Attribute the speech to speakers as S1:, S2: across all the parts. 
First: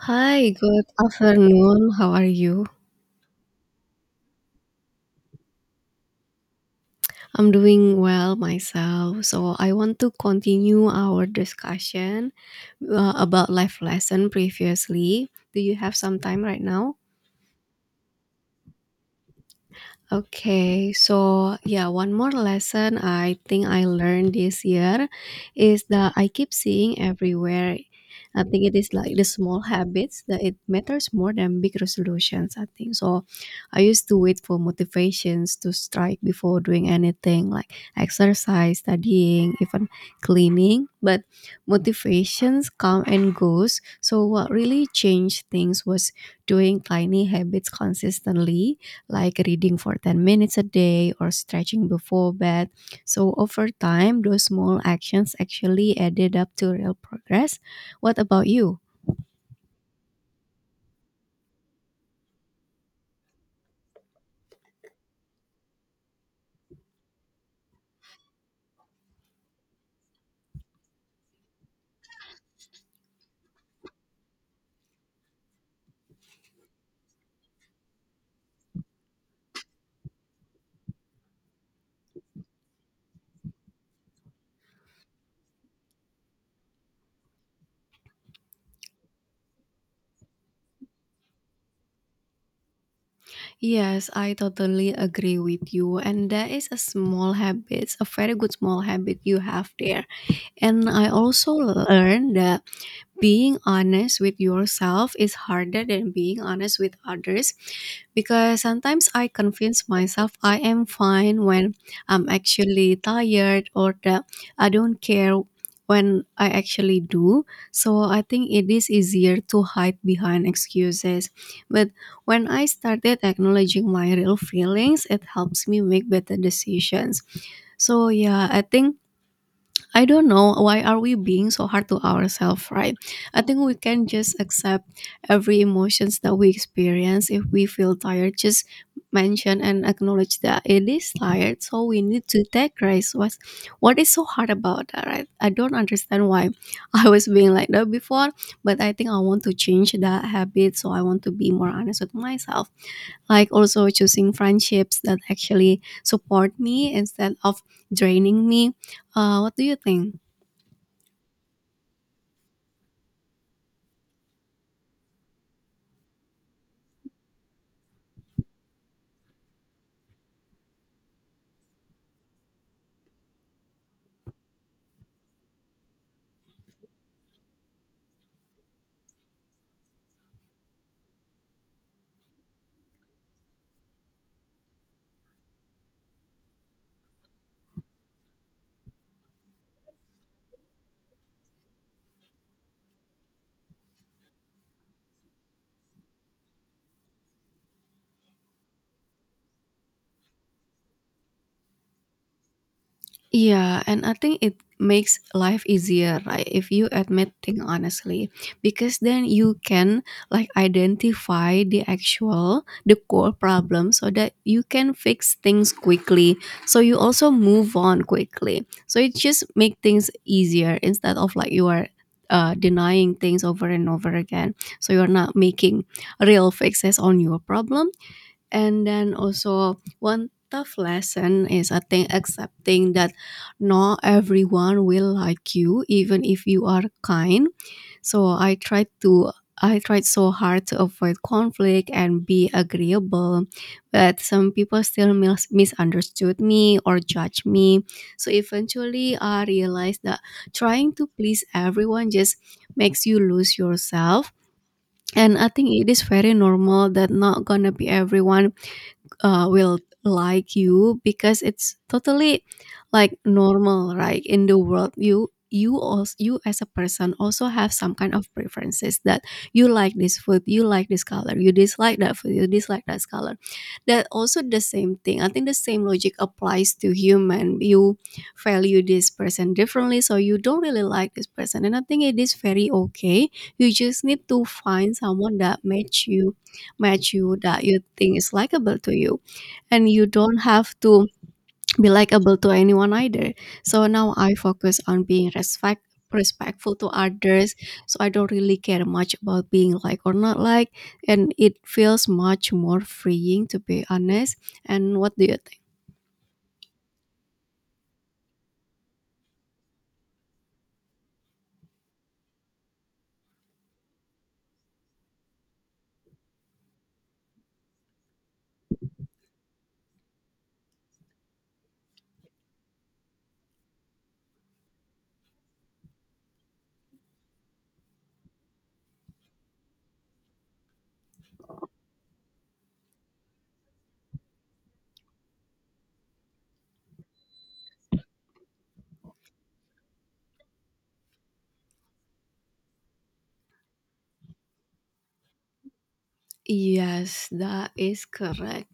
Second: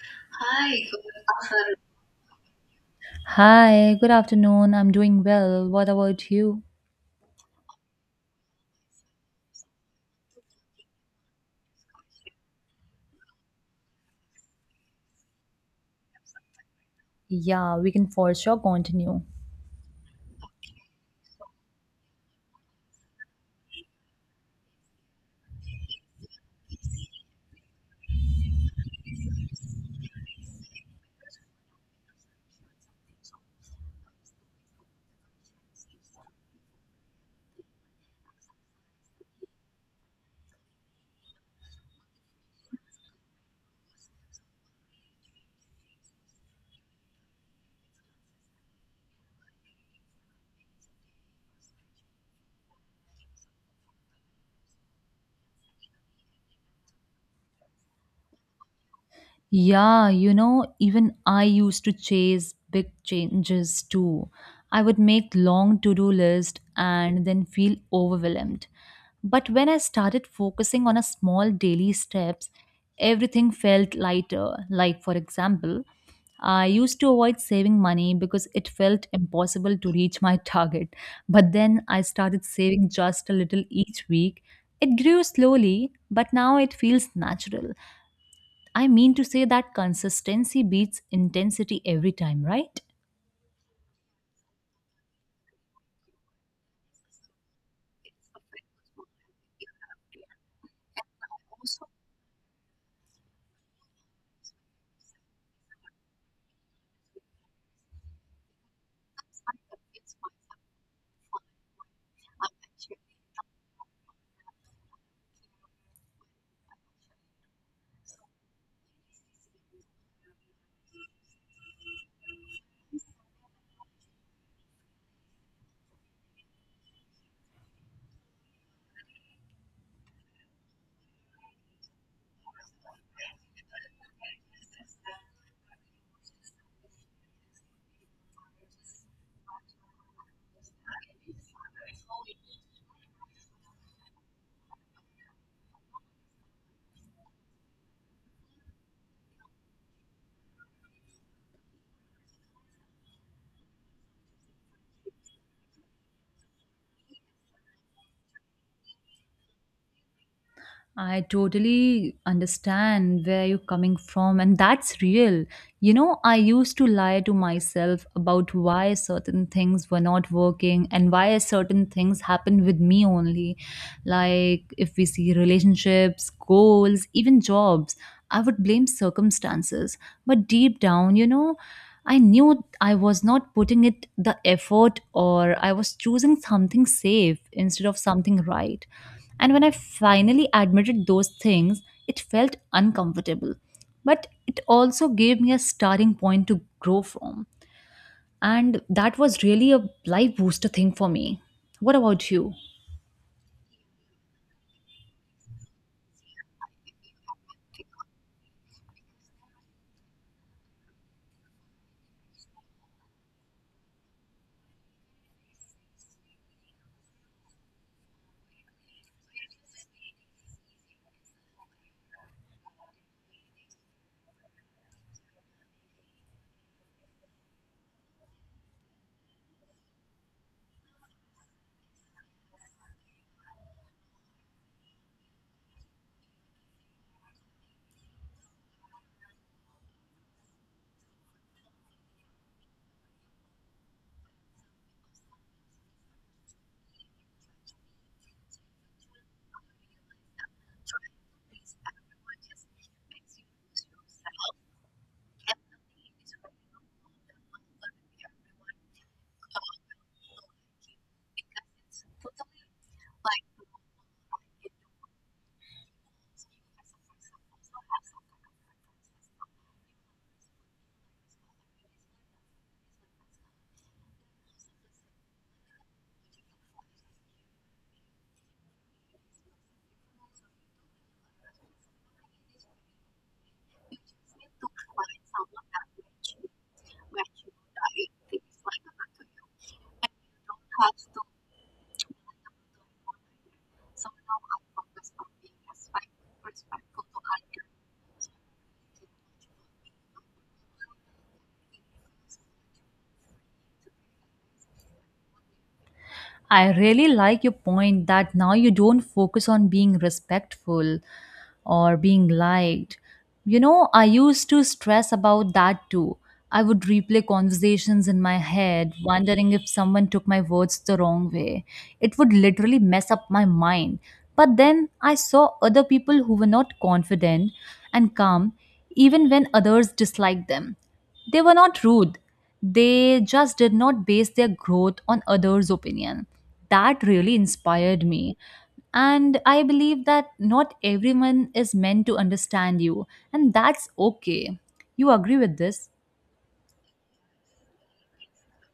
S1: Hi, good afternoon. How are you?
S2: Hi, good afternoon. I'm doing well. What about you?
S1: I'm doing well myself. So I want to continue our discussion about life lesson previously. Do you have some time right now?
S2: Yeah, we can for sure continue.
S1: Okay, so yeah, one more lesson I think I learned this year is that I keep seeing everywhere. I think it is like the small habits that it matters more than big resolutions, I think. So I used to wait for motivations to strike before doing anything like exercise, studying, even cleaning. But motivations come and goes. So what really changed things was doing tiny habits consistently like reading for 10 minutes a day or stretching before bed. So, over time, those small actions actually added up to real progress. What about you?
S2: Yeah, you know, even I used to chase big changes too. I would make long to-do list and then feel overwhelmed. But when I started focusing on a small daily steps, everything felt lighter. Like for example, I used to avoid saving money because it felt impossible to reach my target. But then I started saving just a little each week. It grew slowly, but now it feels natural. I mean to say that consistency beats intensity every time, right?
S1: Yes, I totally agree with you. And that is a small habit, a very good small habit you have there. And I also learned that being honest with yourself is harder than being honest with others because sometimes I convince myself I am fine when I'm actually tired or that I don't care when I actually do. So I think it is easier to hide behind excuses. But when I started acknowledging my real feelings, it helps me make better decisions. So yeah, I think I don't know why are we being so hard to ourselves, right? I think we can just accept every emotions that we experience. If we feel tired, just mention and acknowledge that it is tired. So we need to take rest. What is so hard about that, right? I don't understand why I was being like that before, but I think I want to change that habit. So I want to be more honest with myself. Like also choosing friendships that actually support me instead of draining me. What do you think?
S2: I totally understand where you're coming from, and that's real. You know, I used to lie to myself about why certain things were not working and why certain things happened with me only. Like, if we see relationships, goals, even jobs, I would blame circumstances. But deep down, you know, I knew I was not putting it the effort or I was choosing something safe instead of something right. And when I finally admitted those things, it felt uncomfortable. But it also gave me a starting point to grow from. And that was really a life booster thing for me. What about you?
S1: Yeah, and I think it makes life easier, right? If you admit things honestly, because then you can like identify the actual, the core problem so that you can fix things quickly. So you also move on quickly. So it just make things easier instead of like you are denying things over and over again. So you're not making real fixes on your problem. And then also one tough lesson is I think accepting that not everyone will like you even if you are kind. So I tried so hard to avoid conflict and be agreeable, but some people still misunderstood me or judged me. So eventually I realized that trying to please everyone just makes you lose yourself. And I think it is very normal that not gonna be everyone will like you because it's totally like normal, right, in the world. You also, you as a person, also have some kind of preferences that you like this food, you like this color, you dislike that food, you dislike that color. That also the same thing. I think the same logic applies to human. You value this person differently, so you don't really like this person, and I think it is very okay. You just need to find someone that match you that you think is likable to you, and you don't have to be likable to anyone either. So now I focus on being respectful to others, so I don't really care much about being like or not like, and it feels much more freeing, to be honest. And what do you think?
S2: I really like your point that now you don't focus on being respectful or being liked. You know, I used to stress about that too. I would replay conversations in my head, wondering if someone took my words the wrong way. It would literally mess up my mind. But then I saw other people who were not confident and calm, even when others disliked them. They were not rude. They just did not base their growth on others' opinion. That really inspired me. And I believe that not everyone is meant to understand you, and that's okay. You agree with this?
S1: Yes, that is correct.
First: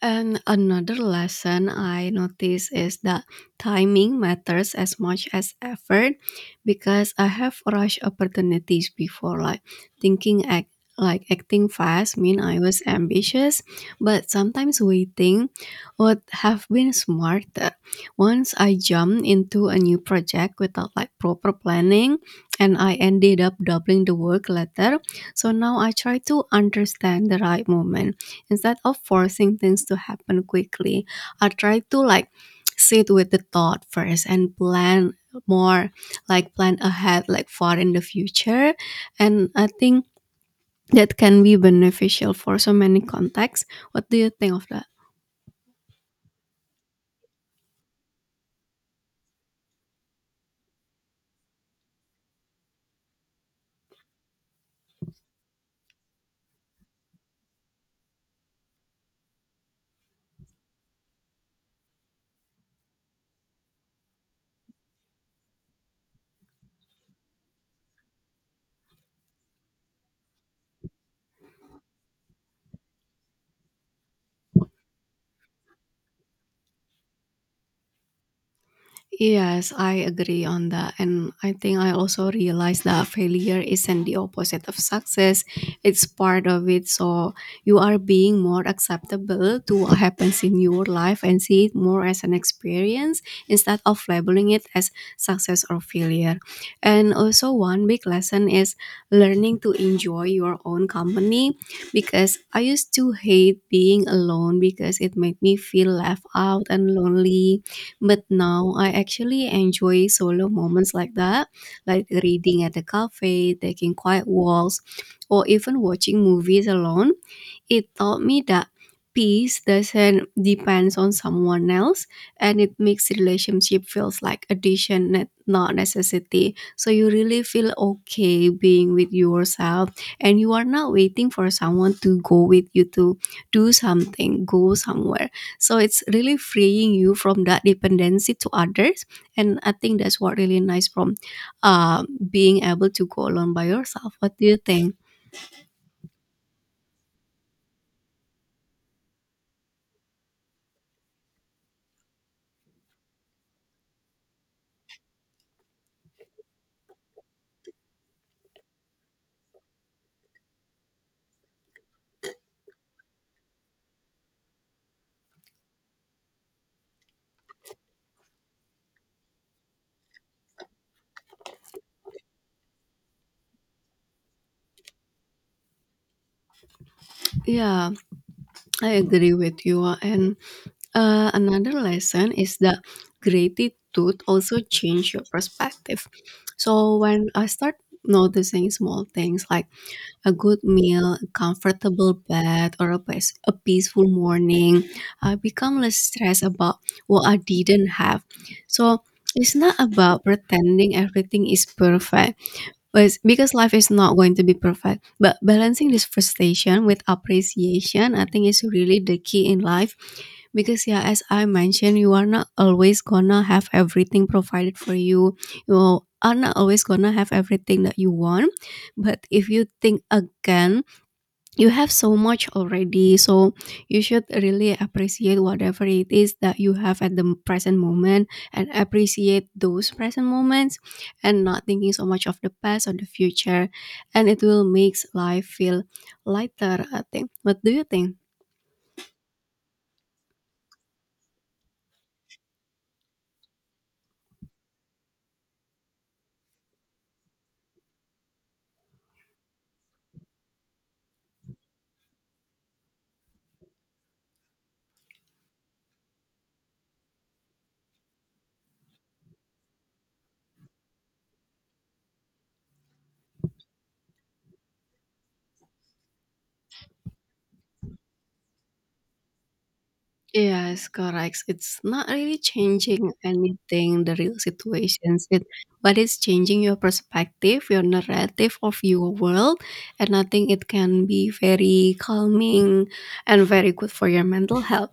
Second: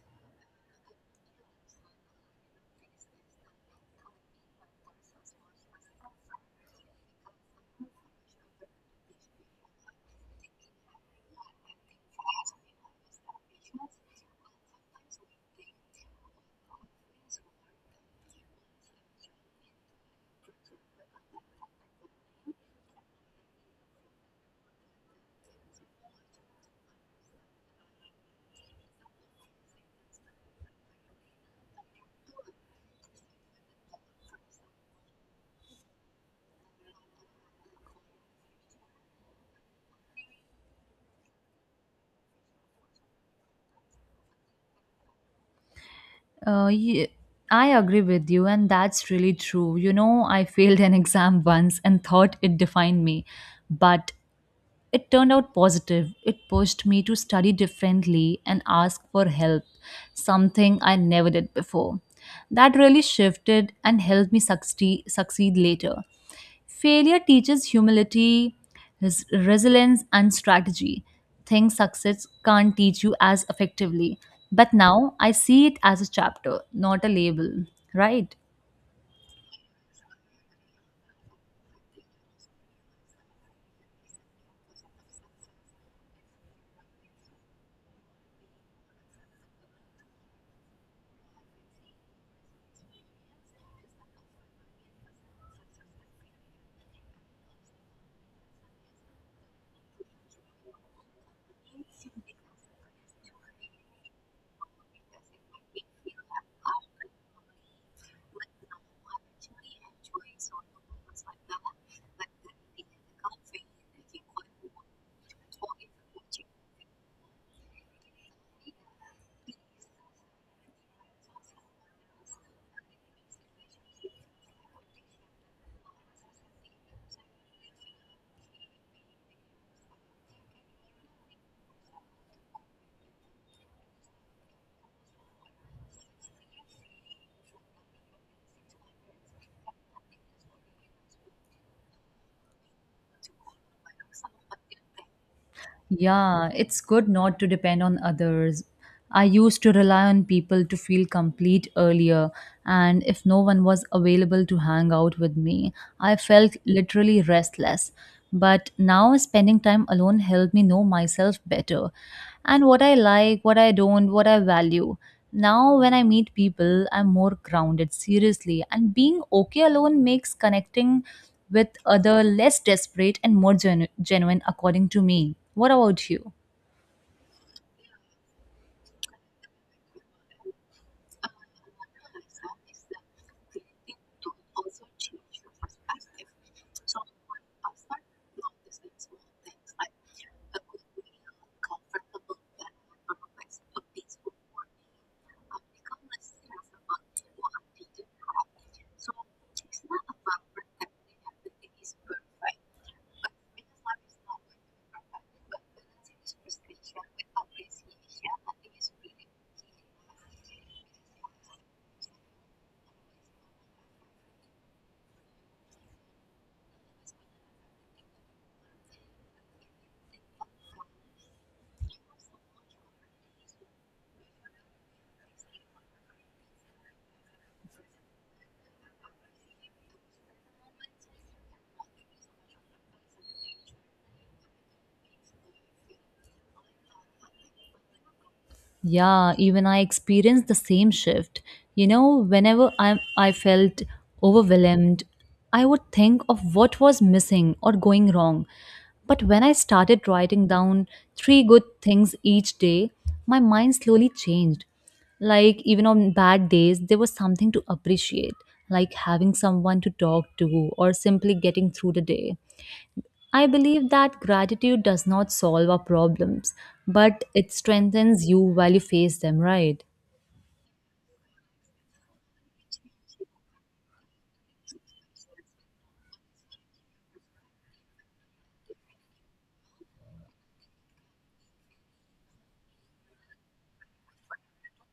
S1: And another lesson I notice is that timing matters as much as effort, because I have rushed opportunities before, like thinking, act like acting fast mean I was ambitious, but sometimes waiting would have been smarter. Once I jumped into a new project without like proper planning, and I ended up doubling the work later. So now I try to understand the right moment instead of forcing things to happen quickly. I try to like sit with the thought first and plan more, like plan ahead, like far in the future, and I think that can be beneficial for so many contexts. What do you think of that?
S2: Uh, ye- I agree with you, and that's really true. You know, I failed an exam once and thought it defined me, but it turned out positive. It pushed me to study differently and ask for help, something I never did before. That really shifted and helped me succeed later. Failure teaches humility, resilience, and strategy. Things success can't teach you as effectively. But now I see it as a chapter, not a label, right?
S1: Yes, I agree on that. And I think I also realized that failure isn't the opposite of success, it's part of it. So you are being more acceptable to what happens in your life and see it more as an experience instead of labeling it as success or failure. And also, one big lesson is learning to enjoy your own company, because I used to hate being alone because it made me feel left out and lonely, but now I actually enjoy solo moments like that, like reading at the cafe, taking quiet walks, or even watching movies alone. It taught me that peace doesn't depend on someone else, and it makes relationship feels like addition, not necessity. So you really feel okay being with yourself, and you are not waiting for someone to go with you to do something, go somewhere. So it's really freeing you from that dependency to others, and I think that's what really nice from uh, being able to go alone by yourself. What do you think?
S2: Yeah, it's good not to depend on others. I used to rely on people to feel complete earlier, and if no one was available to hang out with me, I felt literally restless. But now spending time alone helped me know myself better and what I like, what I don't, what I value. Now, when I meet people, I'm more grounded, seriously, and being okay alone makes connecting with other less desperate and more genuine according to me. What about you?
S1: Yeah, I agree with you. And another lesson is that gratitude also change your perspective. So when I start noticing small things like a good meal, a comfortable bed, or a peaceful morning, I become less stressed about what I didn't have. So it's not about pretending everything is perfect, was, because life is not going to be perfect, but balancing this frustration with appreciation, I think, is really the key in life. Because yeah, as I mentioned, you are not always gonna have everything provided for you. You are not always gonna have everything that you want, but if you think again, you have so much already. So you should really appreciate whatever it is that you have at the present moment, and appreciate those present moments, and not thinking so much of the past or the future, and it will make life feel lighter, I think. What do you think?
S2: Yeah, even I experienced the same shift. You know, whenever I felt overwhelmed, I would think of what was missing or going wrong. But when I started writing down three good things each day, my mind slowly changed. Like even on bad days there was something to appreciate, like having someone to talk to or simply getting through the day. I believe that gratitude does not solve our problems, but it strengthens you while you face them, right?
S1: Yes, correct. It's not really changing anything, the real situations, it, but it's changing your perspective, your narrative of your world, and I think it can be very calming and very good for your mental health.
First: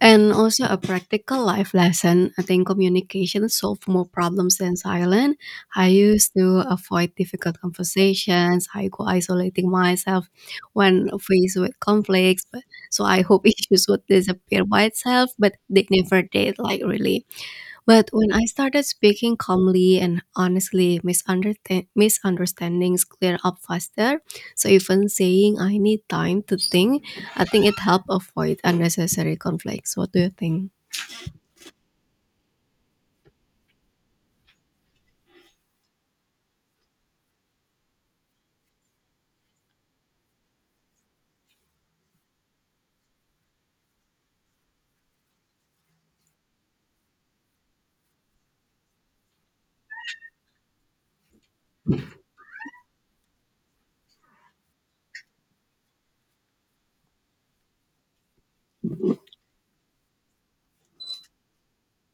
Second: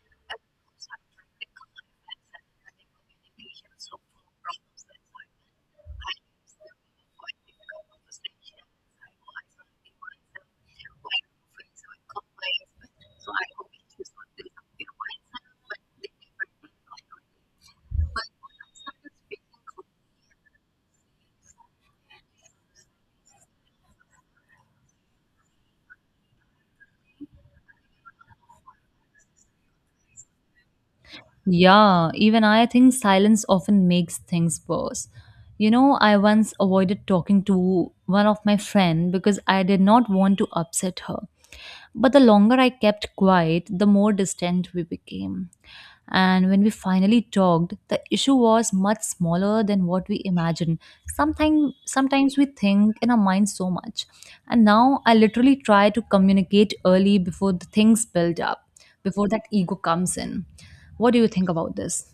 S1: And also a practical life lesson. I think communication solve more problems than silence. I used to avoid difficult conversations. I go isolating myself when faced with conflicts. But so I hope issues would disappear by itself, but they never did. Like really. But when I started speaking calmly and honestly, misunderstandings clear up faster. So even saying I need time to think, I think it helped avoid unnecessary conflicts. What do you think?
S2: Yeah, even I think silence often makes things worse. You know, I once avoided talking to one of my friend because I did not want to upset her. But the longer I kept quiet, the more distant we became. And when we finally talked, the issue was much smaller than what we imagined. Sometimes we think in our minds so much. And now I literally try to communicate early before the things build up, before that ego comes in. What do you think about this?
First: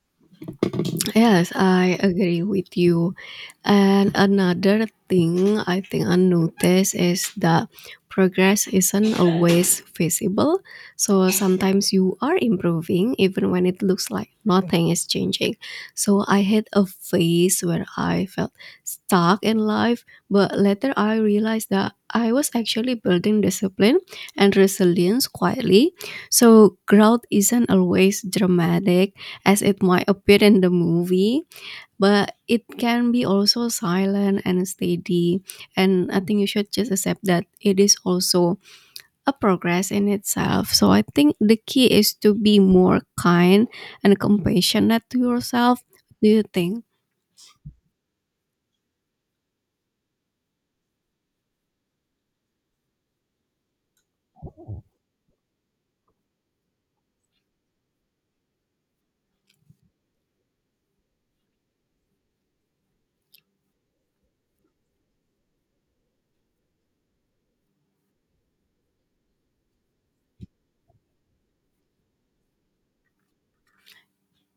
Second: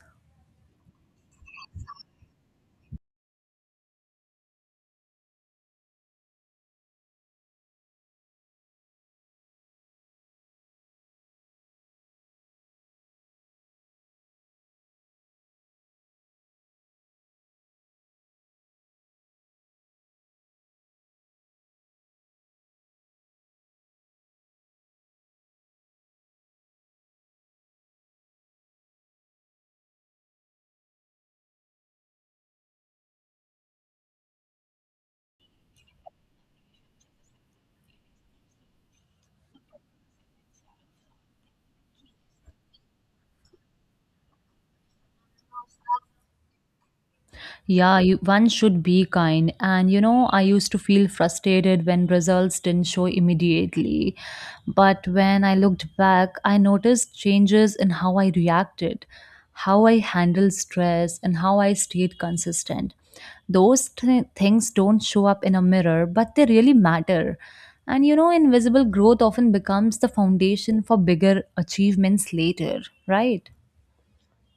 S1: Yes, I agree with you. And another thing I think I noticed is that progress isn't always visible. So sometimes you are improving even when it looks like nothing is changing. So I had a phase where I felt stuck in life, but later I realized that I was actually building discipline and resilience quietly. So growth isn't always dramatic as it might appear in the movie, but it can be also silent and steady. And I think you should just accept that it is also a progress in itself. So I think the key is to be more kind and compassionate to yourself. Do you think?
S2: Yeah, you, one should be kind. And you know, I used to feel frustrated when results didn't show immediately. But when I looked back, I noticed changes in how I reacted, how I handled stress, and how I stayed consistent. Those things don't show up in a mirror, but they really matter. And you know, invisible growth often becomes the foundation for bigger achievements later, right?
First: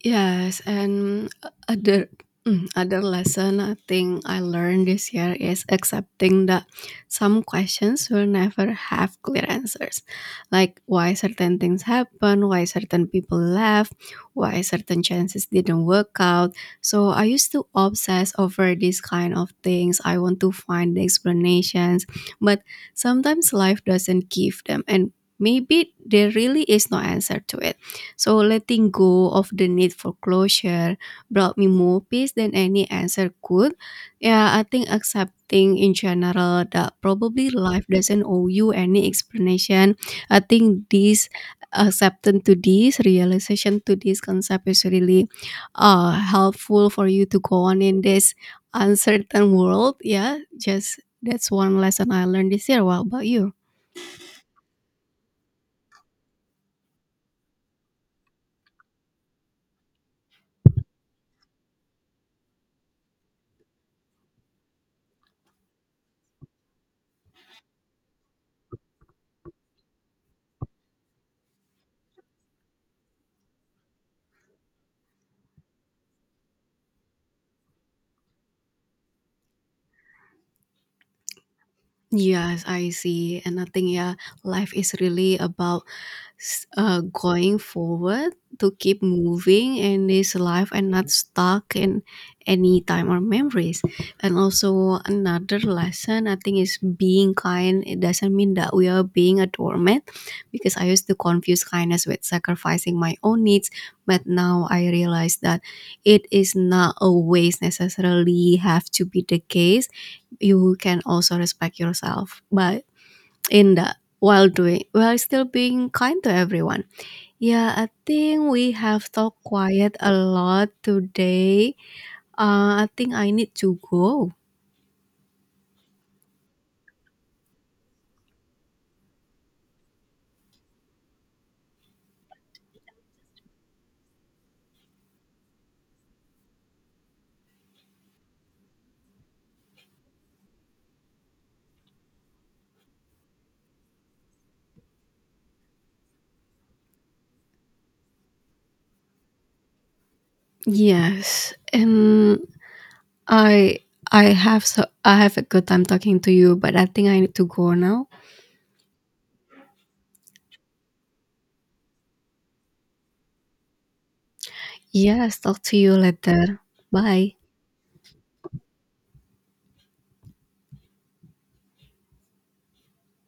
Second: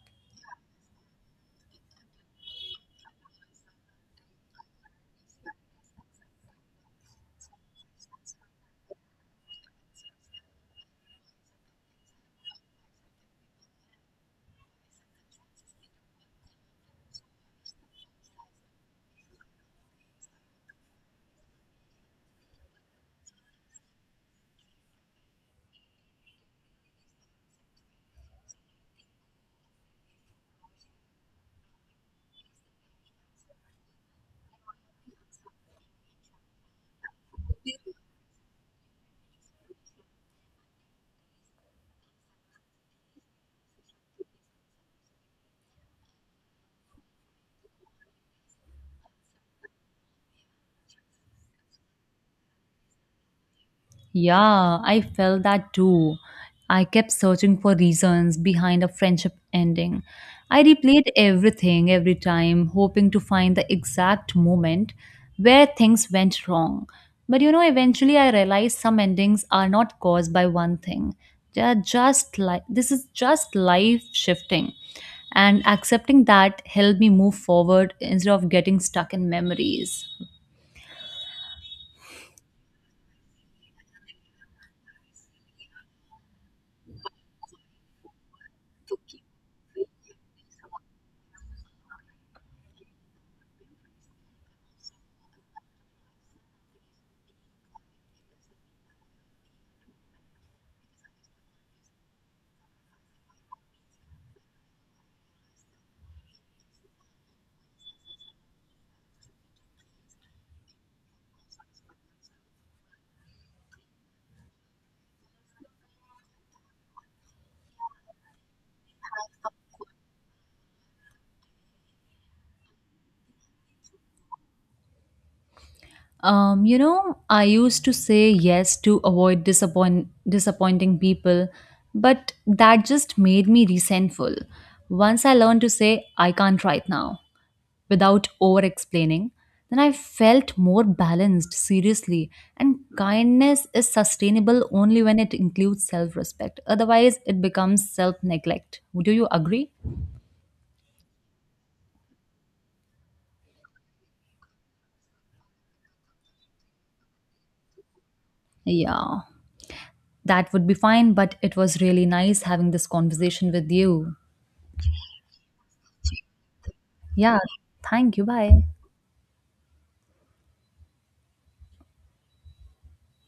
S1: Yes, and other lesson I think I learned this year is accepting that some questions will never have clear answers. Like why certain things happen, why certain people left, why certain chances didn't work out. So I used to obsess over these kind of things. I want to find the explanations, but sometimes life doesn't give them, and maybe there really is no answer to it. So letting go of the need for closure brought me more peace than any answer could. Yeah, I think accepting in general that probably life doesn't owe you any explanation. I think this acceptance to this realization to this concept is really helpful for you to go on in this uncertain world. Yeah, just that's one lesson I learned this year. What about you?
S2: Yeah, I felt that too. I kept searching for reasons behind a friendship ending. I replayed everything every time, hoping to find the exact moment where things went wrong. But you know, eventually I realized some endings are not caused by one thing. They are just like this is just life shifting. And accepting that helped me move forward instead of getting stuck in memories.
S1: Yes, I see. And I think yeah, life is really about going forward to keep moving in this life and not stuck in any time or memories. And also another lesson I think is being kind. It doesn't mean that we are being a doormat, because I used to confuse kindness with sacrificing my own needs. But now I realize that it is not always necessarily have to be the case. You can also respect yourself by, in that while doing, while still being kind to everyone. Yeah, I think we have talked quiet a lot today. I think I need to go.
S2: You know, I used to say yes to avoid disappointing people, but that just made me resentful. Once I learned to say I can't right now without over explaining, then I felt more balanced, seriously. And kindness is sustainable only when it includes self-respect. Otherwise, it becomes self-neglect. Do you agree?
S1: Yes, and I I have a good time talking to you, but I think I need to go now.
S2: Yeah, that would be fine, but it was really nice having this conversation with you.
S1: Yes, talk to you later. Bye.
S2: Yeah. Thank you. Bye.